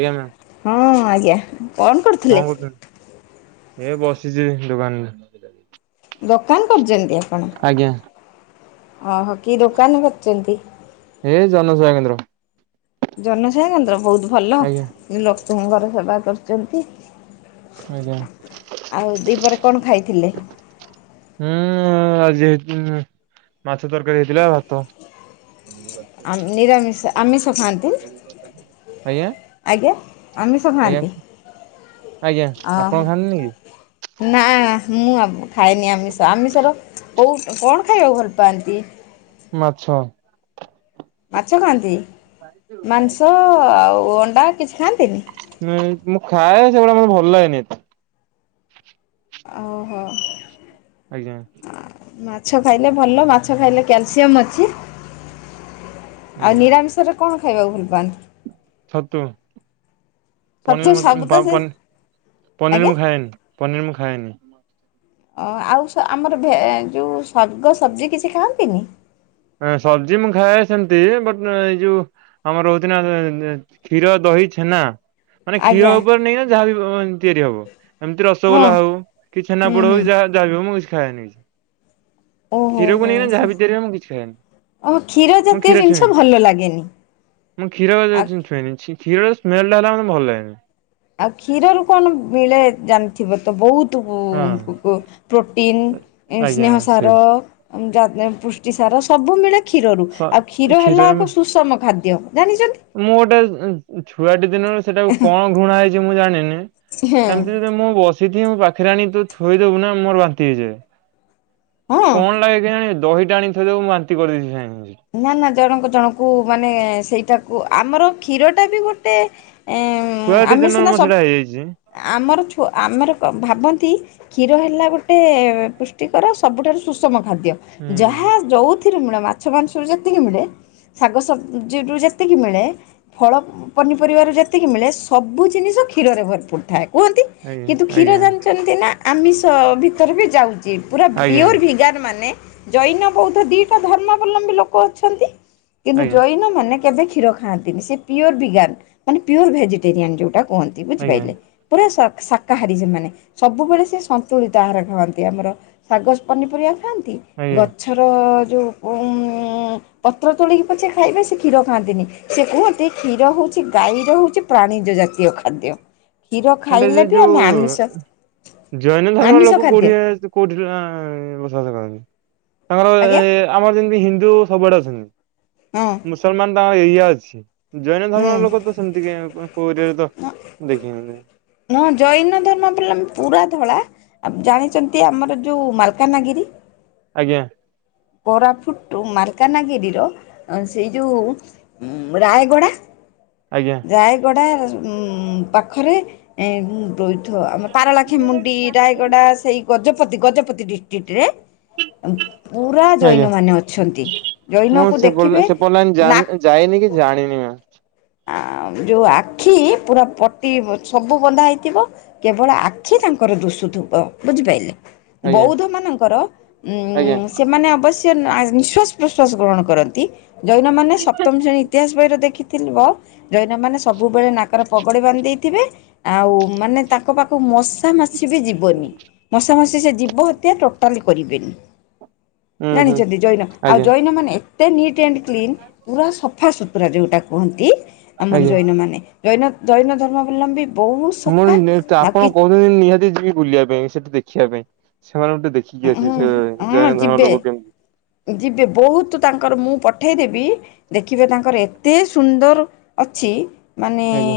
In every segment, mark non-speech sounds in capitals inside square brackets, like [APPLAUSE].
ଆଜ୍ଞା ମ୍ୟାମ୍। ହଁ ଆଜ୍ଞା କଣ କରୁଛନ୍ତି। ଏ ବସିଛି ଦୋକାନରେ। ଦୋକାନ କରିଛନ୍ତି ଆପଣ। ଆଜ୍ଞା ଓହୋ କି ଦୋକାନ କରିଛନ୍ତି? ଏ ଜନସେବା କେନ୍ଦ୍ର। ଜନ ସେବାକେନ୍ଦ୍ର ବହୁତ ଭଲ ଆଜ୍ଞା ଲୋକଙ୍କର ସେବା କରୁଛନ୍ତି। ଆଜ୍ଞା। ଆଉ ଦୁଇପହରେ କଣ ଖାଇଥିଲେ? ହୁଁ ଆଜି ହେଇ ମାଛ ତରକାରୀ ହେଇଥିଲା ଭାତ। ଆ ନିରାମିଷ ଆମିଷ ଖାଆନ୍ତି? ଆଜ୍ଞା ଆଜ୍ଞା। ଆମିଷ ଆଜ୍ଞା ଖାଆନ୍ତି। ଆଜ୍ଞା ଆପଣ ଓହୋ। ଖାଆନ୍ତିନି କି? ନା ମୁଁ ଆ ଖାଏନି ଆମିଷ ଆମିଷର କୋଉ କଣ ଖାଇବାକୁ ଭଲ ପାଆନ୍ତି? ମାଛ। ମାଛ ଖାଆନ୍ତି, ମାଂସ ଆଉ ଅଣ୍ଡା କିଛି ଖାଆନ୍ତିନି? ନାଇଁ ହୁଁ ମୁଁ ଖାଏ ସେଗୁଡ଼ା ମତେ ଭଲ ଲାଗେନିଏତେ ଓ ହୋ। ଆଜ୍ଞା। ହୁଁ ମାଛ ଖାଇଲେ ଭଲ ମାଛ ଖାଇଲେ କ୍ୟାଲସିୟମ ଅଛି। ଆଉ ଆଜ୍ଞା ନିରାମିଷରେ କଣ ଖାଇବାକୁ ଭୁଲ ପାଆନ୍ତି? ଛତୁ, ଛତୁ ପନିରି ସବୁ ତ ସେ ପନିର ଆଜ୍ଞା। ମୁଁ ଖାଏନି। ପନିରି ମୁଁ ଖାଏନି। ଆଉ ସ ଆମର ଭେ ଯୋଉଁ ଶାଗ ସବଜି କିଛି ଖାଆନ୍ତିନି? ସବଜି ମୁଁ ଖାଏ ସେମିତି ବୁଟ କିନ୍ତୁ ଏଇ ଯୋଉ ଆମର ହେଉଛି ନା କ୍ଷୀର, ଦହି, ଛେନା। ମାନେ କ୍ଷୀର ଆଜ୍ଞା ଉପରେ ନେଇକିନା ଯାହା ବି ତିଆରି ହବ ଏମିତି ହଁ ରସଗୋଲା ହଉ କି ହୁଁ ଛେନାପୋଡ଼ ହଉ ହୁଁ କି ଯାହା ଯାହାବି ହୋଉ ମୁଁ କିଛି ଖାଏନି। ଓହୋ କ୍ଷୀରକୁ ହୋ ନେଇକି ସେ ଯାହା ଭିତରେ ମୁଁ କିଛି ଖାଏନି। ଓ କ୍ଷୀର ଜାତୀୟ ଜିନିଷ ଭଲ ଲାଗେନି? ମୁଁ କ୍ଷୀର ଆଉ ଛୁଇନି କ୍ଷୀର ସ୍ମେଲେ ସ୍ମେଲ ମୋତେ ଭଲ ଲାଗେନି। ଆଉ କ୍ଷୀରରୁୁ କଣ ମିଳେ ଜାଣିଥିବେ ତ ବହୁତୁ ହଁ ପ୍ରୋଟିନ୍ ଆଜ୍ଞା ସ୍ନେହ ସେ ସାର ଯା ପୁଷ୍ଟିସାର ସବୁ ମିଳେ। କ୍ଷୀରରୁ ସ- ଆଉ କ୍ଷୀର ହେଲା କ୍ଷୀରରେ ମୁଁ ଏକ ସୁଷମ ଖାଦ୍ୟ ଜାଣିଛନ୍ତି? ମୁଁ ଗୋଟେ ଛୁଆଟି ଦିନରୁ ସେଟାକୁ କଣ ଘୃଣା ହେଇଛି ମୁଁ ଜାଣିନି ଏମିତି ମୁଁ ବସିଛିି ମୋ ପାଖରେ ଆଣି ତୁ ଥୋଇଦବୁ ନା ମୋର ବାନ୍ତି ହେଇଯାଏ। ହଁ ହଁ। କଣ ଲାଗେ କେୟାଣୀ ଦହିଟା ଆଣିଥୋଇଦେବୁ ବାନ୍ତି କରି। [INAUDIBLE] ନା ନା ଜଣକ ଜଣଙ୍କୁ ମାନେ ସେଇଟାକୁ ଆମର କ୍ଷୀର ଟା ବି ଗୋଟେ ଏ ଛୁଆଟି ଆମେ ଦିନରୁ ସିନା ମୋର ସେଇଟା ସବୁ ହେଇଯାଇଛି। ଆମର ଛୁ ଆମର ଭାବନ୍ତି। କ୍ଷୀର ହେଲା ଗୋଟେ ପୁଷ୍ଟିକର ସବୁଠାରୁ ସୁଷମ ଖାଦ୍ୟ। ହୁଁ ଯାହା ଯୋଉଥିରେ ମିଳେ ମାଛ ମାଂସରୁ ଯେତିକି ମିଳେ। ଶାଗ ସବଜିରୁ ଯେତିକି ମିଳେ ଫଳ ପନିପରିବାରୁ ଯେତିକି ମିଳେ ସବୁ ଜିନିଷ କ୍ଷୀରରେ ଭରପୁର ଥାଏ। କୁହନ୍ତି ଆଜ୍ଞା କିନ୍ତୁ କ୍ଷୀର ଆଜ୍ଞା ଜାଣିଛନ୍ତି ନା ଆମିଷ ଭିତରେ ବି ଯାଉଛି? ପୁରା ଆଜ୍ଞା ଫିୟର ଭିଗାନ ମାନେ ଜୈନ ବୌଦ୍ଧ ଦିଟା ଧର୍ମାବଲମ୍ବୀ ଲୋକ ଅଛନ୍ତି? କିନ୍ତୁ ଆଜ୍ଞା ଜୈନମାନେ କେବେ କ୍ଷୀର ଖାଆନ୍ତିନି ସେ ପିଓର ବିଜଞାନ ମାନେ ପିଓର ଭେଜିଟେରିଆନ୍ ଯେଉଁଟା କୁହନ୍ତି। ଆଜ୍ଞା ବୁଝିପାରିଲେ ପୁରା ଶାକାହାରୀ ସେମାନେ ସବୁବେଳେ ସେ ସନ୍ତୁଳିତହାର ଖାଆନ୍ତି ଆମର। ଶାଗ ପନିପରିବା ଖାଆନ୍ତି ଆଜ୍ଞା। ଗଛର ଯୋଉ ଉଁ ପତ୍ର ତୋଳିକି ପଛେ ଖାଇବେ ସେ କ୍ଷୀର ଖାଆନ୍ତିନି ସେ କୁହନ୍ତି କ୍ଷୀର ହେଉଛି ଗାଈର ହେଉଛି ପ୍ରାଣିୀଯଜାତୀୟ ଖାଦ୍ୟ। କ୍ଷୀର ଏଟା ସେ ଖାଇଲେ ବି ଆମେ ଯୋଉ ଆମିଷ ଜୈନ ଧର୍ମର ଆମିଷ ଲୋକ ଖାଦ୍ୟ କୋଢିଆ କେଉଠି ଯୋ ଆଁ ବସବାସ କରନ୍ତି ତାଙ୍କର ଆଜ୍ଞା ଆମର ଯେମିତି ହିନ୍ଦୁ ସବୁଆଡ଼େ ଅଛନ୍ତି। ହଁ। ମୁସଲମାନ ତାଙ୍କର ଏଇଆ ଅଛି। ଜୈନ ହଁ ଧର୍ମର ଲୋକ ତ ସେମିତି କାଇଁ କଁ କୋଉରିଆରେ ତ ହୁଁ ଦେଖନି। ହଁ ଜୈନ ଧର୍ମ ପିଲା ପୁରା ଧଳା ଆ ଜାଣିଚନ୍ତି ଆମର ଯୋଉ ମାଲକାନଗିରି ଆଜ୍ଞା। କୋରାପୁଟୁ ମାଲକାନଗିରିର ସେଇ ଯୋଉ ରାୟଗଡ଼ା ଆଜ୍ଞା। ରାୟଗଡ଼ା ମ୍ ପାଖରେ ମ୍ ରୋଇଥ ଆମ ପାରଳାଖୋମୁଣ୍ଡି ରାୟଗଡ଼ା ସେଇ ଗଜପତି ଗଜପତି ଡିଷ୍ଟ୍ରିକ୍ଟ ରେ ପୁରା ଆଜ୍ଞା। ଜୈନମାନେ ଅଛନ୍ତି ମୁଁ ଜୈନକୁ ସେପ ଦେଖିବେ ସେପଟ ଲାଇନ ନା ଯାଇନି କି ଜାଣିନି ମା। ଆ ଯୋଉ ଆଖି ପୁରା ପତି ସବୁ ବନ୍ଧା ହେଇଥିବ କେବଳ ଆଖି ତାଙ୍କର ଦୁଷୁ ଥୁବ ବୁଝିପାଇଲେ। ଆଜ୍ଞା ବୌଦ୍ଧ ମାନଙ୍କର ଆଜ୍ଞା ଉ ସେମାନେ ଅବଶ୍ୟ ସେ ନା ନିଶ୍ୱଵାସ ପ୍ରଶ୍ୱାସ ଗ୍ରହଣ କରନ୍ତି ଜୈନମାନେ ସପ୍ତମ ଶ୍ରେଣୀ ଇତିହାସ ବହିରେ ଦେଖିଲି ଥିବ ଜୈନ ମାନ ସବୁବେଳେ ନାକରେ ପଗୋଡ଼ି ବାନ୍ଧି ଦେଇଥିବେ ଆଉ ମାନେ ତାଙ୍କ ପାଖକୁ ମସ ମଶା ମାଛି ବି ଯିବନି ମଶା ମାସିି ସେ ଜୀିବ ହତ୍ୟା ଟୋଟାଲି କରିବେନି। ହୁଁ ହୁଁ ଜାଣିଚନ୍ତି ଜୈନ ଆଉ ଆଜ୍ଞା। ଜୈନ ମାନେ ଏତେ ଏତେ ନିଟ୍ ଆଣ୍ଡ କ୍ଲିନ ପୁରା ସଫାସୁତୁରା ଯୋଉଟା କୁହନ୍ତି ଆମର ଆଜ୍ଞା ଜୈନମାନେ। ଜୈନ ଦୈନ ଧର୍ମାବଲମ୍ବୀ ବହୁତ ସଫା ନେ ନ ଆପଣ କି ମୁଁ ନିହାତି ଯିବି ବୁଲିବା ପାଇଁ ସେଠି ଦେଖିବା ପାଇଁ ସେମାନେ ଟିକେ ଦେଖ କି ଆସିବି ହୁଁ ସେ ହଁ ଜୈନ ଧର୍ମ ଯିବେ ଲୋକ କେମିତି। ଯିବେ ବହୁତ ତାଙ୍କର ମୁଁ ପଠେଇଦେବି ଦେଖିବେ ତାଙ୍କର ଏତେ ସୁନ୍ଦର ଅଛି। ମାନେ ଆଜ୍ଞା।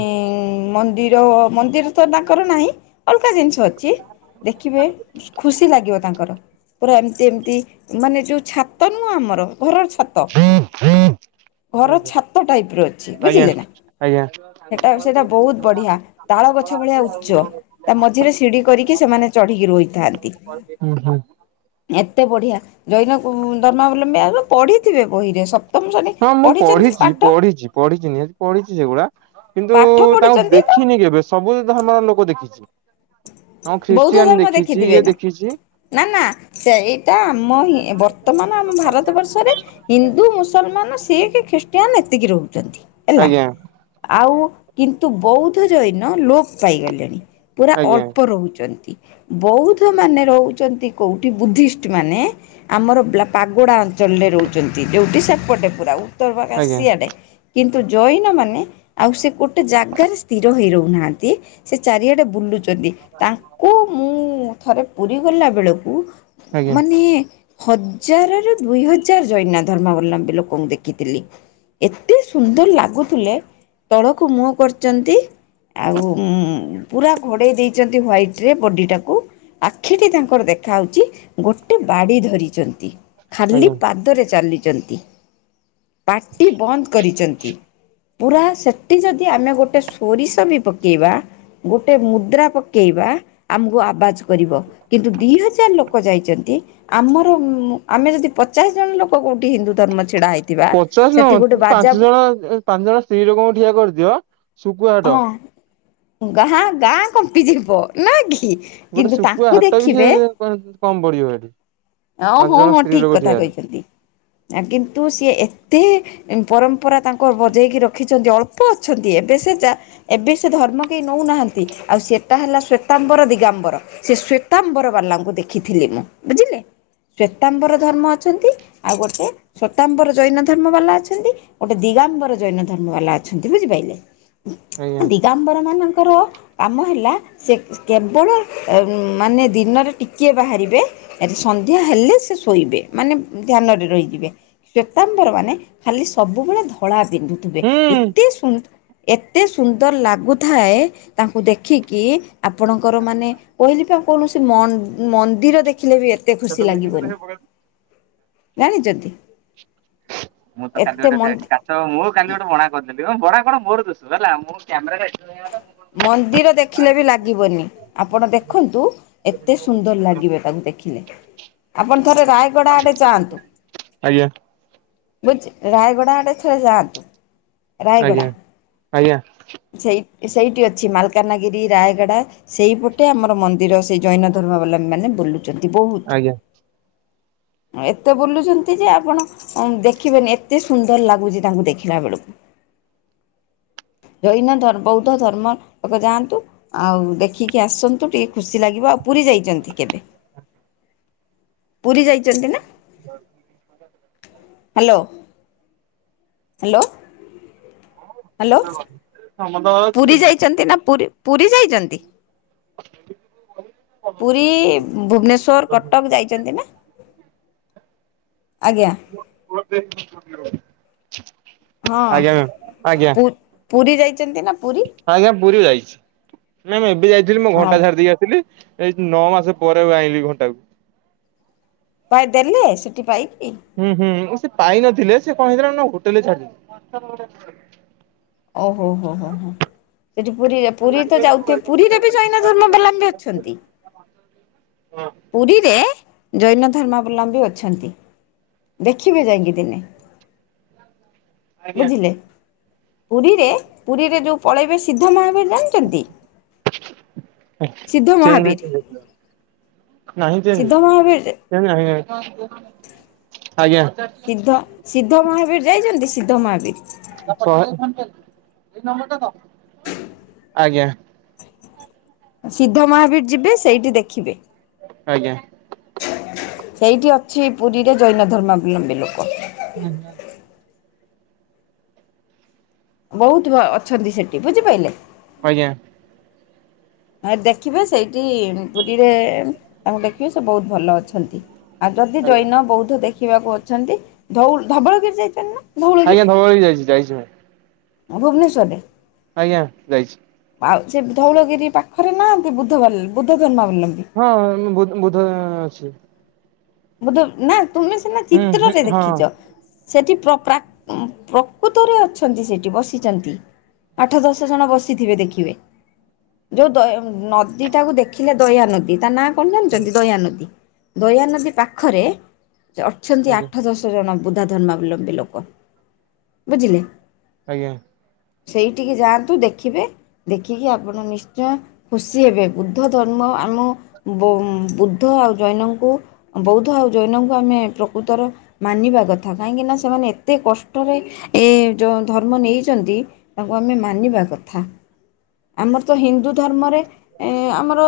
ମନ୍ଦିର ମନ୍ଦିର ତ ତାଙ୍କର ନାହିଁ। ଅଲଗା ଜିନିଷ ଅଛି ଦେଖିବେ ଖୁସି ଲାଗିବ ତାଙ୍କୁ। ପୁରା ଏମତିଏମିତି ମାନେ ଯୋଉ ଛାତ ନୁହଁ ଆମର ଘରର ଛାତ? [INAUDIBLE] ଘର ଛାତ ଟାଇପ୍ ର ଅଛି ଆଜ୍ଞା ବୁଝିଲେନା ଆଜ୍ଞା ସେଟା ସେଟା ବହୁତବଢ଼ିଆ। ତାଳଗଛ ଭଳିଆ ଉଚ୍ଚ ତା ମଝିରେ ସିଢି କରିକି ସେମାନେ ଚଢିକି ରହିଥାନ୍ତି। ହୁଁ ହୁଁ। ଏତେ ବଢିଆ ଜୈନ କୁ ଧର୍ମ ବୋଲି [UNINTELLIGIBLE] ପଢିଥିବେ ବହିରେ ସପ୍ତମଶ୍ରେଣୀ ପଢିଛନ୍ତିପାଠ। ପଢିଚି ପଢିଚି ନିହାତି। ପଢିଚି ସେଗୁଡା ପାଠ କିନ୍ତୁତାଙ୍କୁ ପଢିଛନ୍ତି ନା ଦେଖିନି କେବେ ସବୁ ଧର୍ମରଲୋକ ଦେଖିଚି। ହଁ ଖ୍ରୀଷ୍ଟିଆନ ଦେଖିଚି ଇଏ ଦେଖିଚି। ନାନା ସେଇଟା ଆମହିଁ ବର୍ତ୍ତମାନ ଆମ ଭାରତବର୍ଷରେ ହିନ୍ଦୁ ମୁସ ମୁସଲମାନ, ଶିଖ୍, ଖ୍ରୀଷ୍ଟିଆନ ଏତିକିରହୁଚନ୍ତି ହେଲା। ଆଜ୍ଞା ଆଉ କିନ୍ତୁ ବୌଦ୍ଧଜୈନ ଲୋପପାଇଗଲେଣି ପୁରା ଆଜ୍ଞା ଅଳ୍ପ ରହୁଚନ୍ତି ବୌଦ୍ଧମାନେ ରହୁଚନ୍ତି କୋଉଠି ବୁଦ୍ଧିଷ୍ଟମାନେ ଆମର [UNINTELLIGIBLE] ପାଗୋଡ଼ା ଅଞ୍ଚଳରେ ରହୁଚନ୍ତି ଯୋଉଟି ସେପଟେ ପୁରା [UNINTELLIGIBLE] ଆଜ୍ଞା ସିଆଡେ। କିନ୍ତୁ ଜୈନମାନେ ଆଉସେ ଗୋଟେ ଜାଗାରେ ସ୍ଥିର ହୋଇ ରହୁନାହାନ୍ତି। ସେ ଚାରିଆଡେ ବୁଲୁଚନ୍ତି। ତାଙ୍କୁ ମୁଁ ଥରେ ପୁରୀଗଲା ବେଳକୁ ଆଜ୍ଞା। ମାନେ ହଜାରରୁ ଦୁଇହଜାର ଜୈନ ଧର୍ମଅବଲମ୍ବୀ ଲୋକଙ୍କୁ ଦେଖିଥିଲି। ଏତେ ସୁନ୍ଦରଲାଗୁଥିଲେ ତଳକୁ ମୁହଁ କରୁଚନ୍ତି। ଆଉଁ ପୁରା ଘଡେଇ ଦେଇଛନ୍ତି ହ୍ଵାଇଟରେ ବଡିଟାକୁ। ଆଖିଟି ତାଙ୍କର ଦେଖାହଉଛି ଗୋଟେ ବାଡ଼ି ଧରିଛନ୍ତି। ଖାଲି ଆଜ୍ଞା ପାଦରେ ଚାଲିଚନ୍ତି ପାଟିବନ୍ଦ କରିଚନ୍ତି। ପୁରା ସେଠି ଯଦି ଆମେଗୋଟେ ସୋରିଷବି ପକେଇବା ଗୋଟେ ମୁଦ୍ରା ପକେଇବା ଆମକୁ ଆବାଜ କରିବ କିନ୍ତୁ ଦୁଇହଜାର ଲୋକଯାଇଚନ୍ତି। ଆମର ଆମେ ଯଦି ପଚାଶଜଣ ଲୋକ କୋଉଠି ହିନ୍ଦୁଧର୍ମ ପଚାଶ ନୁହ ପାଞ୍ଚଜଣ ପାଞ୍ଚଜଣ ସ୍ତ୍ରୀଲୋକଙ୍କୁ ଠିଆ କରିଦିଅ ଶୁଖୁଆହାଟ। ଗାଁଗାଁ କମ୍ପିଯିବ ନାକି। ଗୋଟେ ଶୁଖୁଆହାଟ ବି ସେ କମ ପଡିଜିବ ଏଠି। ପାଞ୍ଚ ଜଣ ଓହଁହଁ ସ୍ତ୍ରୀ ଲୋକ ଠିକକଥା ଠିଆ ହେଲେ କହିଛନ୍ତି କିନ୍ତୁ ସିଏ ଏତେ ପରମ୍ପରାତାଙ୍କର ବଜେଇକିରଖିଛନ୍ତି ଅଳ୍ପ ଅଛନ୍ତି ଏବେସେ ଯା ଏବେ ସେ ଧର୍ମ କେହି ନେଉନାହାନ୍ତି ଆଉ ସେ ସେଟାହେଲା ଶ୍ଵେତାମ୍ବର, ଦିଗାମ୍ବର ସେ ଶ୍ଵେତାମ୍ବର ବାଲାଙ୍କୁ ଦେଖିଥିଲି ମୁଁ ବୁଝିଲେ। ଶ୍ଵେତାମ୍ବରଧର୍ମ ଅଛନ୍ତି ଆଉଗୋଟେ। ସତାମ୍ବର ଜୈନଧର୍ମ ବାଲା ଅଛନ୍ତି ଆଉ ଗୋଟେ ଦିଗାମ୍ବର ଜୈନଧର୍ମ ବାଲା ଅଛନ୍ତି ବୁଝିପାଇଲେ। ଆଜ୍ଞା। [UNINTELLIGIBLE] ନଙ୍କର କାମ ହେଲା। ସେକେବଳ ଉଁ ମାନେ ଦିନରେ ଟିକିଏ ବାହାରିବେ। ସନ୍ଧ୍ୟାହେଲେ ସେ ଶୋଇବେ ମାନେ ଧ୍ୟାନରେ ରହିଯିବେ। ଶ୍ଵେତାମ୍ବର ମାନେ ଖାଲି ସବୁବେଳେ ଧଳା ପିନ୍ଧୁ ଥିବେ ହୁଁ। ଏତେ ସୁନ୍ଦର ଲାଗୁଥାଏ ତାଙ୍କୁ ଦେଖିକି କି ଆପଣଙ୍କର ମାନେ କହିଲି ପା କୌଣସି ମ-ମନ୍ଦିର ଦେଖିଲେ ବି ଏତେ ଏତେ କେତେ ଖୁସି ପଇସା କି ଲାଗିବନି ଦେଖେ ପକା। ଜାଣିଛନ୍ତିି। ମୁଁ ତ କାଲି ଗୋଟେ ହଉ ମୁଁ କାଲି ଗୋଟେ ବଣା କରିଦେଲି ବଣା କଣ ମୋର ଦୁଷୁ ହେଲା ମୁଁ କ୍ୟାମେରା [UNINTELLIGIBLE] ମନ୍ଦିର ଦେଖିଲେବି ଲାଗିବନି ଆପଣ ଦେଖନ୍ତୁ। ଏତେ ସୁନ୍ଦର ଲାଗିବେ ତାଙ୍କୁ ଦେଖିଲେ, ଆପଣ ଥରେ ରାୟ ଗଡ ଆଡେ ଯାଆନ୍ତୁ ଆଜ୍ଞା ବୁ ରାୟଗଡା ଆଡେ ଥରେ ଯାଆନ୍ତୁ। ରାୟଗଡ଼ା ଆଜ୍ଞା ଆଜ୍ଞା। ସେଇ ସେଇଟି ଅଛି ମାଲକାନାଗିରି ରାୟଗଡ଼ା ସେଇପଟେ ଆମର ମନ୍ଦିର ସେ ଜୈନ ଧର୍ମା ଅବଲମ୍ବୀ ମାନେ ବୁଲୁ ଚନ୍ତି ଆଜ୍ଞା। ବୋହୁତ ଏତେ ବୁଲୁଛନ୍ତି ଯେ ଆପଣ ଅମ ଦେଖିବେନି ଏତେ ସୁନ୍ଦର ଲାଗୁଚି ତାଙ୍କୁ ଦେଖିଲା ବେଳକୁ। ଜୈନ ଧର୍ ବୌଦ୍ଧ ଧର୍ମ ଲୋକ ଯାଆନ୍ତୁ। ଆଉ ଦେଖିକି ଆସନ୍ତୁ ଟିକେ ଖୁସି ଲାଗିବ ଆଉ ପୁରୀ ଯାଇଚନ୍ତି କେବେ? ପୁରୀ ଯାଇଚନ୍ତି ନା। ହାଲୋ। ହାଲୋ। ହାଲୋ ହଁ ଭଲ ଅଛି ପୁରୀ ଯାଇଛନ୍ତି ନା ପୁରୀ ପୁରୀ ଯାଇଚନ୍ତି। [INAUDIBLE] ପୁରୀ ଭୁବନେଶ୍ୱର କଟକ ଯାଇଛନ୍ତି ନା। ଆଜ୍ଞା। [UNINTELLIGIBLE] ହଁ ଆଜ୍ଞା ମ୍ୟାମ୍ ଆଜ୍ଞା ପୁ ପୁରୀ ଯାଇଚନ୍ତି ନା ପୁରୀ। ଆଜ୍ଞା ପୁରୀ ଯାଇଛି ନାଇଁ ମୁଁ ଏବେ ଯାଇଥିଲି ମୁଁ ହଁ ଘଣ୍ଟା ଛାଡି ଦେଇ ଆସିଲି। ଏଇ ନଅ ମାସେ ପରେ ଆଇଁଲି ଘଣ୍ଟାକୁ। ତାହିଁ ଦେଲେ ସେଠି ପାଇକି। ହୁଁ ହୁଁ ଉଁ ସିଏ ପାଇନଥିଲେ ସିଏ କଣ ହେଇଥିଲା ନା ହୋଟେଲରେ ଛାଡି ଦେଇ ଓ ହୋ ହୋ ହୋ ହୋ। ସେଠି ପୁରୀରେ ପୁରୀ ତ ଯାଉଥିବେ ପୁରୀରେ ବି ଜୈନ ଧର୍ମାବଲମ୍ବୀ ଅଛନ୍ତି। ହଁ। ପୁରୀରେ ଜୈନ ଧର୍ମାବଲମ୍ବୀ ଅଛନ୍ତି। ଦେଖିବେ ଯାଇଁକି ଦିନେ ବୁଝିଲେ। ପୁରୀରେ ପୁରୀରେ ଯୋଉ ପଳେଇବେ ସିଦ୍ଧ ମହାବୀର ଜାଣିଚନ୍ତି। ମହାବୀର [UNINTELLIGIBLE] ନାହିଁ ଚେଞ୍ଜେ ସିଦ୍ଧ ମହାବୀର ନା ନାହିଁ ନାହିଁ ଆଜ୍ଞା। ଇଦ୍ଧ ସିଦ୍ଧ ମହାବୀର ଯାଇଛନ୍ତି ସିଦ୍ଧ ମହାବୀର। [UNINTELLIGIBLE] ଆଜ୍ଞା। ସିଦ୍ଧ ମହାବୀର ଯିବେ ସେଇଠି ଦେଖିବେ। ଆଜ୍ଞା। ସେଇଠି ଅଛି ପୁରୀରେ ଜୈନ ଧର୍ମାବଲମ୍ବୀ ଲୋକ। ହୁଁ ହୁଁ। ବୋହୁତୁ ଅ ଅଛନ୍ତି ସେଟି ବୁଝିପାଇଲେ। ଆଜ୍ଞା। ଆଉ ଦେଖିବେ ସେଇଟି ଉଁ ପୁରୀରେ ତାଙ୍କୁ ଦେଖିବେ ସେ ବୋହୁତ ଭଲ ଅଛନ୍ତି। ଆଉ ଯଦି ଜୈନ ଆଜ୍ଞା ବୌଦ୍ଧ ଦେଖିବାକୁ ଅଛନ୍ତି ଧଉଲ୍ ଧବଳଗିରି ଯାଇଛନ୍ତି ନା। ଆଜ୍ଞା ଧବଳଗିରି ଯାଇଛି ଯାଇଛି ମ୍ୟାମ୍। ଆ ଭୁବନେଶ୍ୱରରେ ଆଜ୍ଞା ଯାଇଛି। ଆଉ ସେ ଧଉଳଗିରି ପାଖରେ ନାଆନ୍ତି ବୁଦ୍ଧ ବାଲ୍ ବୁଦ୍ଧ ଧର୍ମାବଲମ୍ବୀ। ହଁ ଉଁ ବୁ ବୁଧଁ ଅଛି। ବୁଦ୍ଧ ନା ତୁମେ ସିନା ହୁଁ ହୁଁ ଚିତ୍ରରେ ହଁ ଦେଖିଚ। ସେଠି ପ୍ର ପ୍ରା ଉଁ ପ୍ରକୁତରେ ଅଛନ୍ତି ସେଟି ବସିଚନ୍ତି। ଆଠ ଦଶ ଜଣ ବସିଥିବେ ଦେଖିବେ। ଯୋଉ ଦଏ ଉଁ ନଦୀଟାକୁ ଦେଖିଲେ ଦୟା ନଦୀ ତା ନାଁ ପଣ ଜାଣିଚନ୍ତି ଦୟା ନଦୀ ଦୟା ନଦୀ ପାଖରେ ଏ ଅଛନ୍ତି ଆଜ୍ଞା ଆଠ ଦଶ ଚ ଜଣ ବୁଦ୍ଧା ଧର୍ମାବଲମ୍ବୀ ଲୋକ ବୁଝିଲେ। ଆଜ୍ଞା। ସେଇଠିକି ଯାଆନ୍ତୁ ଦେଖିବେ ଦେଖିକି ଆପଣ ନିଶ୍ଚୟ ଖୁସି ହେବେ ବୁଦ୍ଧ ଧର୍ମ ଆମ ବୌ ଉଁ ବୁଦ୍ଧ ଆଉ ଜୈନଙ୍କୁ ଅଁ ବୌଦ୍ଧ ଆଉ ଜୈନଙ୍କୁ ଆମେ ପ୍ରକୃତରେ ମାନିବା କଥା କାହିଁକିନା ସେମାନେ ଏତେ କଷ୍ଟରେ ଏ ଯୋଉଁ ଧର୍ମ ନେଇଚନ୍ତି ତାଙ୍କୁ ଆମେ ମାନିବା କଥା। ଆମର ତ ହିନ୍ଦୁ ଧର୍ମରେ ଏ ଆମର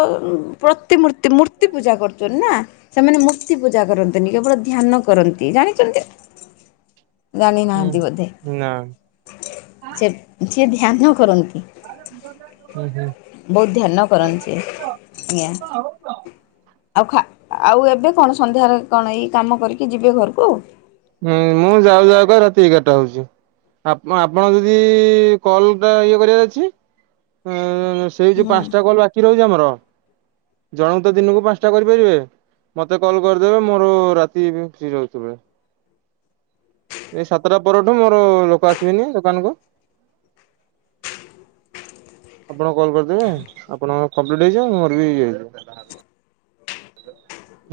ପ୍ରତିମୂର୍ତ୍ତି ମୂର୍ତ୍ତି ପୂଜା କରୁଚନ୍ତି ନା। ସେମାନେ ମୂର୍ତ୍ତି ପୂଜା କରନ୍ତିନି କେବଳ ଧ୍ୟାନ କରନ୍ତି ଜାଣିଚନ୍ତି? ହୁଁ ଜାଣିନାହାନ୍ତି ବୋଧେ ନା ସେ ସିଏ ଧ୍ୟାନ କରନ୍ତି। ହୁଁ ହୁଁ। ବୋହୁତ ଧ୍ୟାନ କ [INAUDIBLE] ଆଉ ଖା ଆଉ ଏବେ କଣ ସନ୍ଧ୍ୟାରେ କଣ ଏଇ କାମ କରିକି ଯିବେ ଘରକୁ? ହୁଁ ମୁଁ ଯାଉ ଯାଉକା ରାତି ଏଗାରଟା ହୋଉଛି। ଆପ ଆପଣଙ୍କ ଯଦି କଲ ଟା ଇଏ କରିବାର ଅଛି ଉଁ ସେ ହେଉଛି ହୁଁ ପାଞ୍ଚଟା କଲ ବାକି ରହୁଛି ଆମର ଜଣଙ୍କୁ ତ ଦିନକୁ ପାଞ୍ଚଟା କରିପାରିବେ। ମତେ କଲ୍ କରିଦେବେ ମୋର ରାତି ବି ଫ୍ରି ରହୁଚି ସବୁବେଳେ। ଏଇ ସାତଟା ପରଠୁ ମୋର ଲୋକ ଆସିବେନି ଦୋକାନକୁ। ଆପଣ କଲ୍ କରିଦେବେ ଆପଣଙ୍କର କମ୍ପ୍ଲିଟ୍ ହେଇଯିବ ମୋର ବି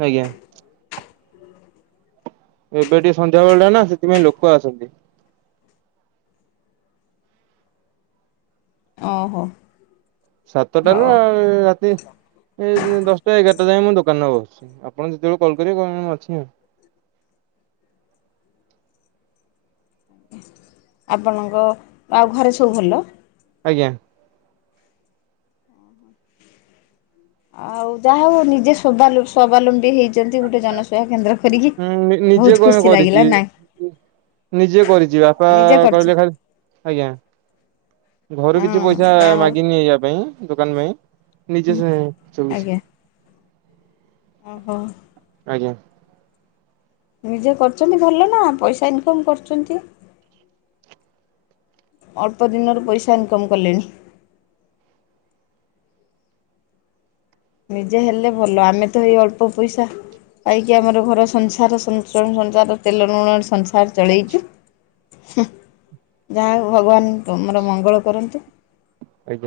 ଆଜ୍ଞା। ଏବେ ଟିକେ ସନ୍ଧ୍ୟାବେଳଟା ନା ସେଥିପାଇଁ ଲୋକ ଆସନ୍ତି। ଓ ହୋ। ସାତଟାରୁ ଆଉ ରାତି ଏ ଦଶଟା ଏଗାରଟା ଯାଏଁ ମୁଁ ଦୋକାନରେ ବସୁଛି ଆପଣ ଯେତେବେଳେ କଲ କରିବେ କହିବି ମୁଁ ଅଛି ଆଉ ଆପନଙ୍କ ଆଉ ଘରେ ସବୁ ଭଲ? ଆଜ୍ଞା। ଆଉ ଯାହା ହୋଉ ନିଜେ ସୁଭାଲୁ ସ୍ୱବାଲମ୍ବୀ ହେଇଛନ୍ତି ଗୋଟେ ଜନ ବା କେନ୍ଦ୍ର ଖୋଲିକି ହୁଁ ନିଜେ ବୋହୁତ କଣ ଖୁସି କରିଛି। ଲାଗିଲା ନାଁ ନିଜେ କରିଛି ବାପା କହିଲେ ଖାଲି ଆଜ୍ଞା ଘରୁ ହଁ କିଛି ପଇସା ଯାହା ହଉ ମାଗିନି ଇଆ ପାଇଁ ଦୋକାନ ପାଇଁ। ନିଜେ ଛାଏଁ ସବୁକିଛି। ଓ ହୋ। ଆଜ୍ଞା। ନିଜେ କରୁଚ ନ୍ତି ଭଲ ନା ପଇସା ଇନକମ୍ କରୁଚନ୍ତି। ଅଳ୍ପ ଦିନରୁ ପଇସା ଇନକମ୍ କଲେଣି। ନିଜେ ହେଲେ ଭଲ ଆମେ ତ ଏଇ ଅଳ୍ପ ପଇସା ପାଇକି ଆମର ଘର ସଂସାର ସଞ୍ଚୟ ସଂସାର ତେଲ ଲୁଣ ସଂସା ସାର ଚଳେଇଚୁ ହୁଁ ଯାହାହେଉ ଭଗବାନ ତମର ମଙ୍ଗଳ କରନ୍ତୁ। ଆଜ୍ଞା।